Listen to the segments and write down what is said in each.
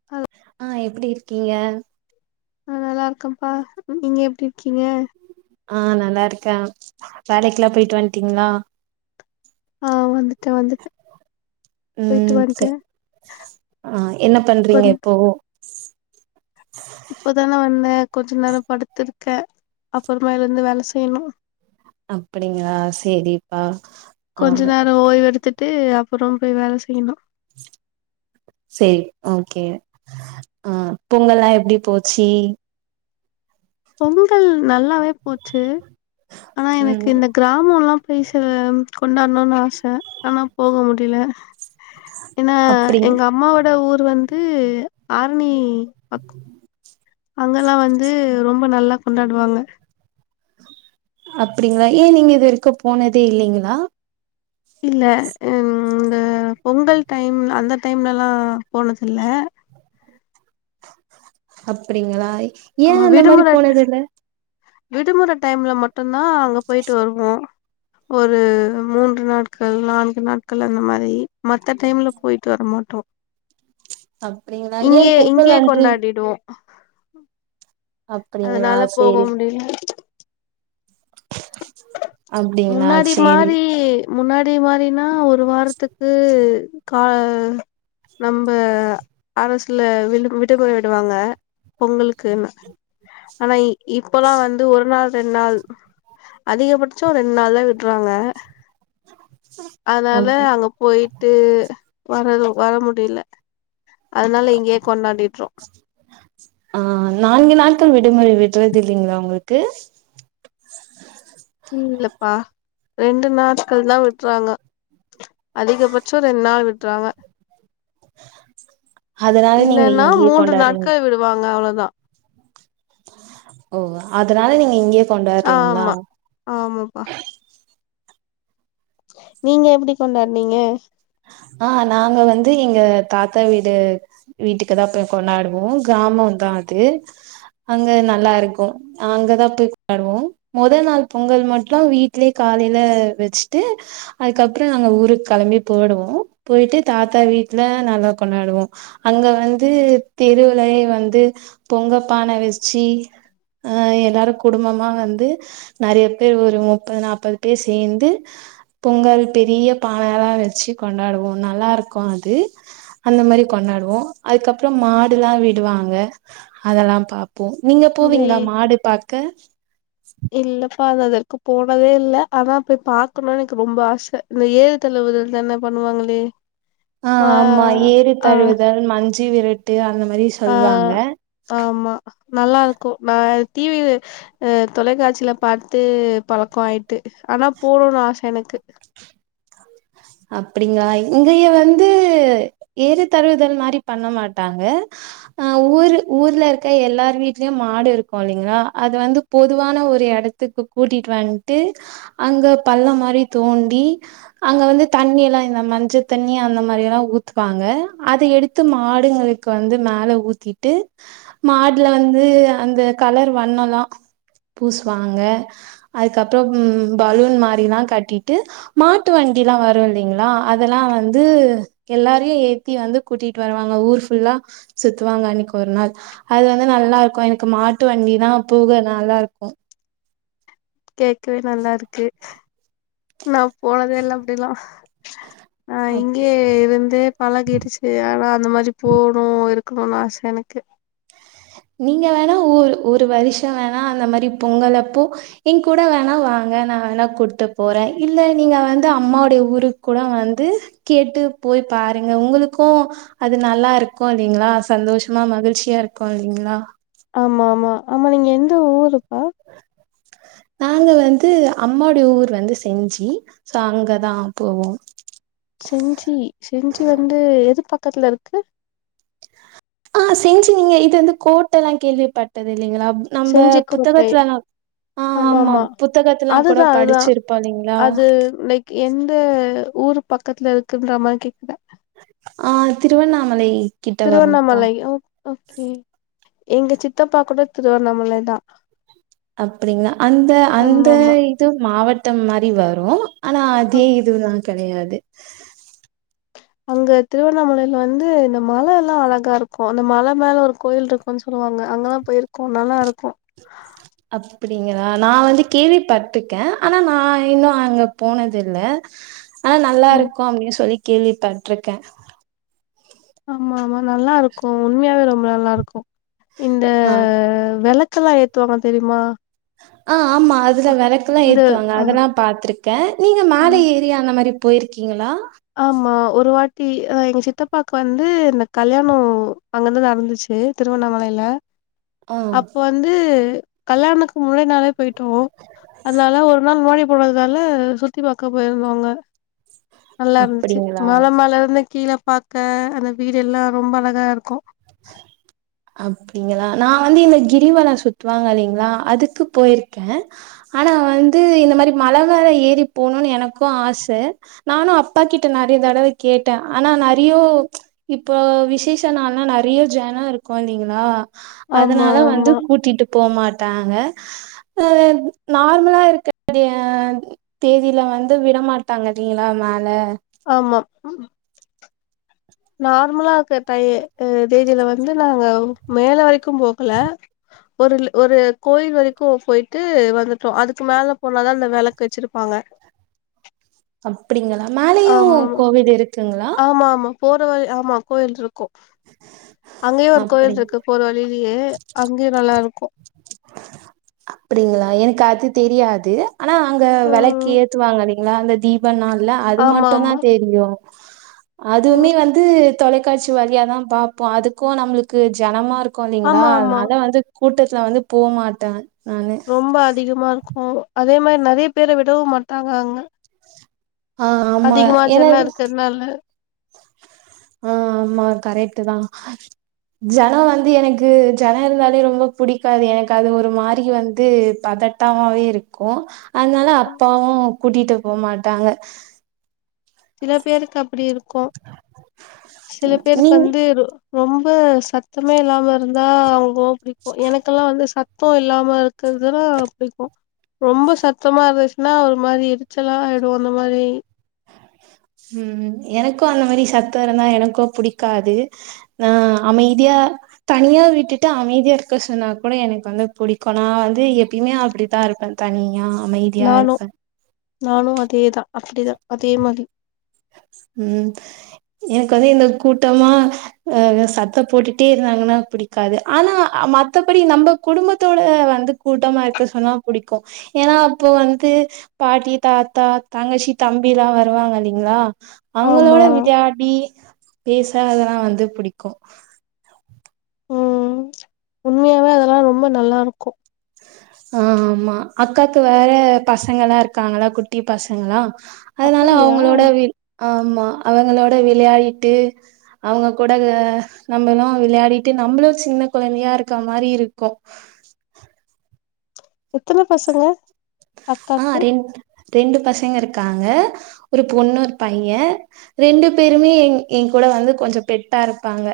[inaudible] ஆ எப்டி இருக்கீங்க ஆ நல்லா இருக்கப்பா நீங்க எப்டி இருக்கீங்க ஆ நல்லா இருக்கே வேலைக்கெலா போயிட்டு வந்ட்டீங்களா ஆ வந்துட்ட வந்துட்ட ம் சரி ஆ என்ன பண்றீங்க கொஞ் இப்போ இப்போதானே வந்தே கொஞ்ச நேரம் படுத்திருக்கெ அப்புறமா எழுந்து வேல செய்ணு அப்டிங்களா சேரிப்பா ஆ கொஞ்ச நேரோ ஓய்வு எடுத்துட்டு அப்றோ போயி வேல செய்ணு செரி ஓகே அ பொங்கல்லா எப்டி போச்சி பொங்கல் நல்லாவே போச்சு ஆனா எனக் ம் இந்த கிராம மல்லா [unintelligible] அ கொண்டாடணுனு ஆச ஆனா போக முடில ஏன்னா அப்டிங் எங்க அம்மாவோட ஊர் வந்து ஆர்ணி அங்கெல்லா வந்து ரொம்ப நல்லா கொண்டாடுவாங்க அப்டிங்களா ஏ நீங்க இது வரைக்கு போனதே இல்லைங்களா இல்ல இந்த பொங்கல் டைம் அந்த டைம்லல்லா போனதில்ல அப்டிங்களா ஏ ஆ அந்த மாரி விடுமுறை போனது இல்ல விடுமுற டைம்ல மட் டும்தா அங்க போயிட்டு வர்வோ ஒரு மூன்று நாட்கள் நான்கு நாட்கள் அந்த மாரி மத்த டைம்ல போயிட்டு வர மாட்டோ அப்டிங்களா ஏ இங்யே பொங்கல் இங்யே வந்து கொண்டாடிடுவோ அப்டிங்களா அதனால போக சேரி முடில அப்டிங்களா முன்னாடி சேரி மாரி முன்னாடி மாரினா ஒரு வாரத்துக்கு கா நம்ப ஆபீஸ்ல வி விடுமுறை விடுவாங்க பொங்கலுக்கு ஆனா இ இப்பல்லா வந்து ஒரு நாள் ரெண் நாள் அதிகப ட்சோ ரெண் நாள்ல விடறாங்க அதனால அப் அங்க போயி ட்டு வரது வர முடில அதனால இங்கேயே கொண்டாடிட்றோ ஆ நான்கு நாட்கள் விடுமுறை விட்றது இல்லைங்களா உங்ளுக்கு இல்லப்பா ரெண்டு நாட்கள் தான் விட்றாங்க அதிகபட்சம் ரெண்டு நாள் விட்றாங்க அதனால நீங்க இல்லன்னா இங்கேயே மூன்று கொண்டாடுறீங்க நாட்கள் விடுவாங்க அவ்ளவுதான் ஓ அதனால நீங்க இங்கே ஆமா ஆமாப்பா நீங்க எப்டி கொண்டாடினீங்க ஆ நாங்க வந்து எங்க தாத்தா வீடு வீட்டுக்கு தான் போய் கொண்டாடுவோம் கிராமம் தான் அது அங்க நல்லா இருக்கும் அங்கதான் போய் வருவோம் முதல் நாள் பொங்கல் மட்டும் வீட்லயே காலையில வச்சுட்டு அதுக்கப்புறம் நாங்க ஊருக்கு கெளம்பி போய்டுவோம் போயிட்டு தாத்தா வீட்ல நல்லா கொண்டாடுவோம் அங்க வந்து தெருவுலயே வந்து பொங்க பானை வச்சு அ எல்லாருக்கு குடும்பமா வந்து நெறய பேர் ஒரு முப்பது நாப்பது பேர் சேந்து பொங்கல் பெரிய பானல்லா வெச்சு கொண்டாடுவோ நல்லாயிருக்கு அது அந்தமாரி கொண்டாடுவோ அதுக்கப்றோ மாடுல்லா விடுவாங்க அதெல்லா பாப் போ நீங்க இங்க போவீங்ளா மாடு பாக்க இல்லப்பா இது வரைக்கு போனதே இல்ல ஆனா போய் பாக்கணு எனக்கு ரொம்போ ஆச இந்த ஏறு தழுவுதல் தானே பண்ணுவாங்ளே ஆ ஆமா ஏறு தழுவுதல் மஞ்சு விரட்டு அந்தமாரி ஆ சொல்வாங்க ஆமா நல்லாயிருக்கு நா டி வி அ தொலைக்காட்சியில பாத்து பழக்கோ ஆயிட்டு ஆனா போணுன் ஆச எனக்கு அப்டிங்களா இங்கய வந்து ஏறு தழுவுதல் மாரி பண்ண மாட்டாங்க அ ஊர் ஊர்லயிருக்க எல்லார் வீட்லயு மாடு இருக்கு இல்லைங்களா அது வந்து பொதுவான ஒரு எடத்துக்கு கூட்டிட்டு வன்ட்டு அங்க பல்லோமாரி தோண்டி அங்க வந்து தண்ணியெல்லா இந்த மஞ்ச தண்ணி அந்த மாரியல்லா ஊத்துவாங்க அத எடுத்து மாடுங்களுக்கு வந்து மேல ஊத் திட்டு மாட்ல வந்து அந்த கலர் வண்ணோலா பூஸ்வாங்க அதுக்கப்றோ பலூன் மாரிலா கட்டிட்டு மாட்டு வண்டில்லா வரு யில்லைங்ளா அதெல்லா வந்து எல்லாரையு ஏத்தி வந்து கூட்டிட்டு வருவாங்க ஊர் ஃபுல்லா சுத்துவாங்க அன்னிக்கு ஒரு நாள் அது வந்து நல்லாயிருக்கு எனக்கு மாட்டு வண்டி நா போக நல்லாயிருக்கு கேக்வே நல்லாயிருக்கு நா போனதே இல்ல அப்டிலா ஆ அப் இங்கேயிருந்து பழகிடுச்சு ஆனா அந்தமாரி போணு இருக்கணு ஆச எனக்கு நீங்க வேணா ஒர் ஒரு வருஷோ வேணா அந்தமாரி பொங்கலப்போ எங்கூட வேணா வாங்க நா வேணா கூட்டுபோறே இல்ல நீங்க வந்து அம்மாவுடைய ஊருக்கு கூட வந்து கேட்டு போய் பாருங்க உங்களுக்கோ அது நல்லாயிருக்கு இல்லைங்ளா சந்தோஷமா மகிழ்ச்சியாயிருக்கு இல்லைங்ளா ஆமா ஆமா ஆமா நீங்க எந்த ஊருப்பா நாங்க வந்து அம்மாவுடைய ஊர் வந்து செஞ்சு சோ அங்கதா போவோ செஞ்சி செஞ்சி வந்து எது பக்கத்துலருக்கு ஆ செஞ்சு நீங்க இது வந்து கோர்ட் எல்லா கேள்விப்பட்டது இல்லைங்ளா நம்ப செஞ்சி கோட்டை புத்தகத்துலல்லா ஆ ஆமா புத்தகத்தலா கூடோ அதுதா அதுதா படிச்சுருப்போ இல்லைங்ளா அது லைக் எந்த ஊர் பக்கத்துல இருக்குன்ற மாரி கேக்றே ஆ திருவண்ணாமலை கிட்ட வரும்ப்பா திருவண்ணாமலை ஓ ஓகே எங்க சித்தப்பா கூட திருவண்ணாமலைதா அப்டிங்ளா அந்த அந்த ஆமா ஆமா இது மாவட்டம் மாரி வரூ ஆனா அதே இதுல்லா கெடையாது அங்க திருவண்ணாமலைல வந்து இந்த மலல்லா அழகாருக்கு அந்த மல மேல ஒரு கோயில்ருக் கு சொல்லுவாங்க அங்கல்லா பொயிருக்கோ நல்லாருக்கோ அப்டிங்ளா நா வந்து கேள்வி பட்டுருகே ஆனா நா இன்னு அங்க போனதில்ல ஆனா நல்லாருக்கு அப்டின் சொல்லி கேள்விப்பட்ருக்கே ஆமா ஆமா நல்லாருக்கு உண்மயாவே ரொம்ப நல்லாருக்கு இந்த ஆ விளக்கெல்லா ஏத்துவாங்க தெரிமா ஆ ஆமா அதுல வெளக்கெல்லா இந்த ஏத்துவாங்க அ அதெல்லா பாத்ருக்கே நீங்க மேல ஏ த்தி அந்தமாரி பொயிருக்கீங்களா ஆமா ஒரு வாட்டி அ எங்க சித்தப்பாக்கு வந்து இந்த கல்யாணோ அங்கதா நடந்துச்சு திருவண்ணாமலையில ஆ அப்ப வந்து கல்யாணத்துக்கு முன்னாடி நறைய போயிட்டோ அதனால ஒரு நாள் முன்னாடி போனதுனாலே சுத்தி பாக்க பொயிருந்தோ அங்க நல்லா இருந்துச்சு அப்டிங்களா மல மேலே இருந்து கீழே பாக்க அந்த வீடு எல்லா ரொம்ப அழகா இருக்கு அப்பிடிங்ளா நா வந்து இந்த கிரிவலோ சுத்துவாங்க இல்லைங்ளா அதுக்கு பொயிருக்கே ஆனா வந்து இந்த மாரி மழ மேலே ஏறி போண எனக்கு ஆச நானுஅப்பா கிட்ட நறைய தடவ கேட்டே ஆனா நறையோ இப்போ விசேஷ நாள்ல்லா நறைய ஜன இருக்கு இல்லைங்ளா ஆமா அதனால வந்து ஆமா கூட்டிட்டு போ மாட்டாங்க அ நார்மலா இருக்க [unintelligible] தேதியில வந்து விடமாட்டாங்க செரிங்ளா மேல ஆமா நார்மலா இருக்குற தை தேதியில வந்து நாங்க மேல வரைக்கு போகலே ஒரு ஒரு கோயில் வரைக்கு பொய்ட்டு வந்துட்டோ அதுக்கு மேல போனாதா அந்த வெளக்கு வச்சிருப்பாங்க அப்டிங்ளா மேலையு ஆமாமா கோவில் இருக்குங்ளா ஆமா ஆமா போற வழி ஆமா கோயில் இருக்கு அங்கேயு ஒரு அப்டி கோயில் இருக்கு போறே வழியிலயே அங்கயு நல்லா இருக்கு அப்டிங்களா எனக்கு அது தெரியாது ஆனா அங்க வெளக்கு ம் ஏத்துவாங்க இல்லைங்ளா அந்த தீப் ப்ப நாள்ள அது ஆமா மட்டுதா ஆமா தெரியு அதுமே ம் வந்து தொலைக்காட்சி வழியா தா பாப்போ அதுக்கு நம்ளுக்கு ஜனமா இருக்கு இல்லைங்ளா ஆமா ஆமா அதனால வந்து கூட்டத்ல வந்து போமாட்டே நானு ரொம்ப அதிகமா இருக்குமோ அதே மாரி நறைய பேர விடவு மாட்டாங்க அங்க ஆ ஆமா ஏனா நல்லே ஆ ஆமா கரெக்ட்டு தா ஜனோ வந்து எனக்கு ஜனம் இருந்தாலே ரொம்ப புடிக்காது எனக்கு அது ஒரு மாரி வந்து பதட் டமாவே இருக்கு அதுனால அப்பாவு கூட்டிட்டு போமாட்டாங்க சில பேருக்கு அப்டி இருக்கு சில பேருக்கு நீங்க வந்து ரொம்ப சத்தமே இல்லாம இருந்தா அவுங்ளுக்கு ரொம்ப புடிக்கு எனக்கெல்லா வந்து சத் சத்தோ இல்லாம இருக்கிறதுன்னா புடிக்கு ரொம்ப சத்தமா இருந்துச்சுன்னா ஒரு மாரி எரிச்சலா ஆயிடு அந்த மாரி ம் ம் எனக்கு அந்த மாரி சத்தோ இருந்தா எனக்கு புடிக்காது ஆ அமைதியா தனியா விட்டுட்டு அமைதியா இருக்க சொன்னா கூட எனக்கு வந்து புடிக்கு நா வந்து எப்பயுமே அப்படித்தா இருப்பே தனியா அமைதியா நானு இருப்பே நானு அதேதா அப்டிதா அதே மாதி ம் எனக்கு வந்து இந்த கூட்டமா அ அ சத்த போட்டுட்டே இருந்தாங்கன்னா பிடிக்காது ஆனா மத்தபடி நம்ம குடும்பத்தோட வந்து கூட்டமா இருக்க சொன்னா புடிக்கு ஏன்னா அப்போ வந்து பாட்டி தாத்தா தங்கச்சி தம்பில்லா வருவாங்க இல்லைங்களா அவங்களோட ஆமா விளையாடி பேச அதெல்லா வந்து புடிக்கு ம் உண்மையாவே அதெல்லா ரொம்ப நல்லா இருக்கு ஆ ஆமா அக்காக்கு வேற பசங்க எல்லா இருக்காங்களா குட்டி பசங்கல்லா அதனால அப்படியா அவங்களோட வி ஆமா அவங்களோட விளையாடிட்டு அவங்க கூட நம்மளு விளையாடிட்டு நம்மளு சின்ன குழந்தையா இருக்க மாரி இருக்கு எத்தன பசங்க அக் ஆ ரெண் ரெண்டு பசங்க இருக்காங்க ஒரு பொண்ணு ஒரு பையே ரெண்டு பேருமே என் என் கூட வந்து கொஞ்சோ பெட்டா இருப்பாங்க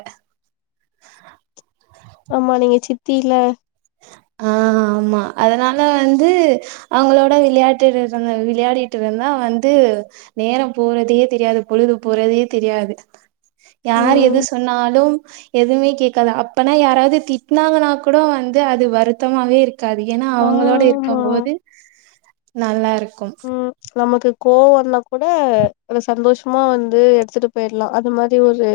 ஆமா நீங்க சித்தி இல்ல ஆ ஆமா அதனால வந்து அவங்களோட விளையாட்டுட்டு இருந்த விளையாடிட்டு இருந்தா வந்து நேரோ போறதையே தெரியாது பொழுது போறதையே தெரியாது யாரு ம் எது சொன்னாலு எதுவுமே கேட்காது அப்பனா யாராவது திட்னாங்கன்னா கூட வந்து து அது வருத்தமாவே இருக்காது ஏன்னா அவங்களோட ஆமா இருக்கம்போது நல்லா இருக்கும் ம் நமக்கு கோவம்ன்னா கூட ஒரு சந்தோஷமா வந்து எடுத்துட்டு போயிடலா அது மாரி ஒரு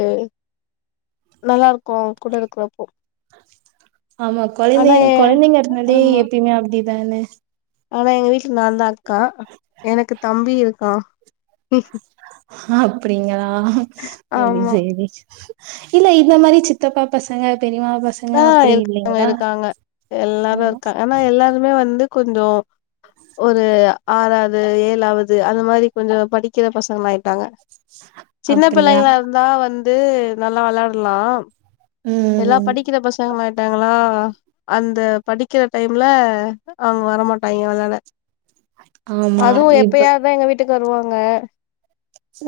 நல்லா இருக்கு அவங்கூட இருக்கிறப்போ ஆமா குழந்தை ஆனா ஏ குழந்தைங்க இருந்தாலே ஆமா எப்பயுமே அப்டிதான ஆனா எங்க வீட்டுல நா தா அக்கா எனக்கு தம்பி இருக்கான் ம் அப்டிங்களா செரி ஆமா செரி இல்ல இந்த மாதிரி சித்தப்பா பசங்க பெரியம்மா பசங்க ஆ அப்டி இருக்காங்க இல்லைங்களா இருக்காங்க எல்லாரும் இருக்கா ஆனா எல்லாருமே வந்து கொஞ்சோ ஒரு ஆறாவது ஏழாவது அந்த மாதிரி கொஞ்சோ படிக்கிற பசங்களா ஆயிட்டாங்க சின்ன அப்டியா பிள்ளைங்களா இருந்தா வந்து நல்லா விளையாடலா ம் எல்லா ம் படிக்கிற பசங்களாய்டாங்களா அந்த படிக்கிற டைம்ல அவங்க வரமாட்டாங்க விளாட ஆமா அதுவு இப்ப எப்பயாவது தா எங்க வீட்டு க்கு வருவாங்க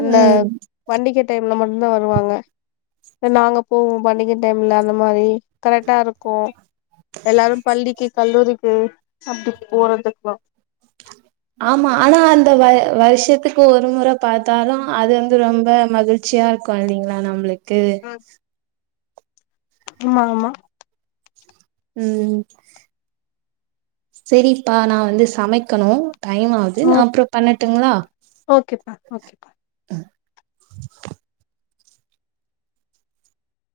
என்ன ம் பண்டிக டைம்ல மட்டு தா வருவாங்க இல்ல நாங்க போவோ பண்டிக டைமில அந்த மாரி கரெக்டா இருக்கு எல்லாரு பள்ளிக்கு கல்லூரிக்கு அப்டி போறதுக்கலா ஆமா ஆனா அந்த வ வருஷத்துக்கு ஒரு முறை பாத்தாலு அது வந்து ரொம்ப மகிழ்ச்சி சியா இருக்கோம் இல்லைங்ளா நம்ளுக்கு ஆ ஆமா ஆமா ம் செரிப்பா நா வந்து சமைக்கணோ டைம் ஆது ஓ நான் அப்புறோம் பண்ணட்டுங்களா ஓகேப்பா ஓகேப்பா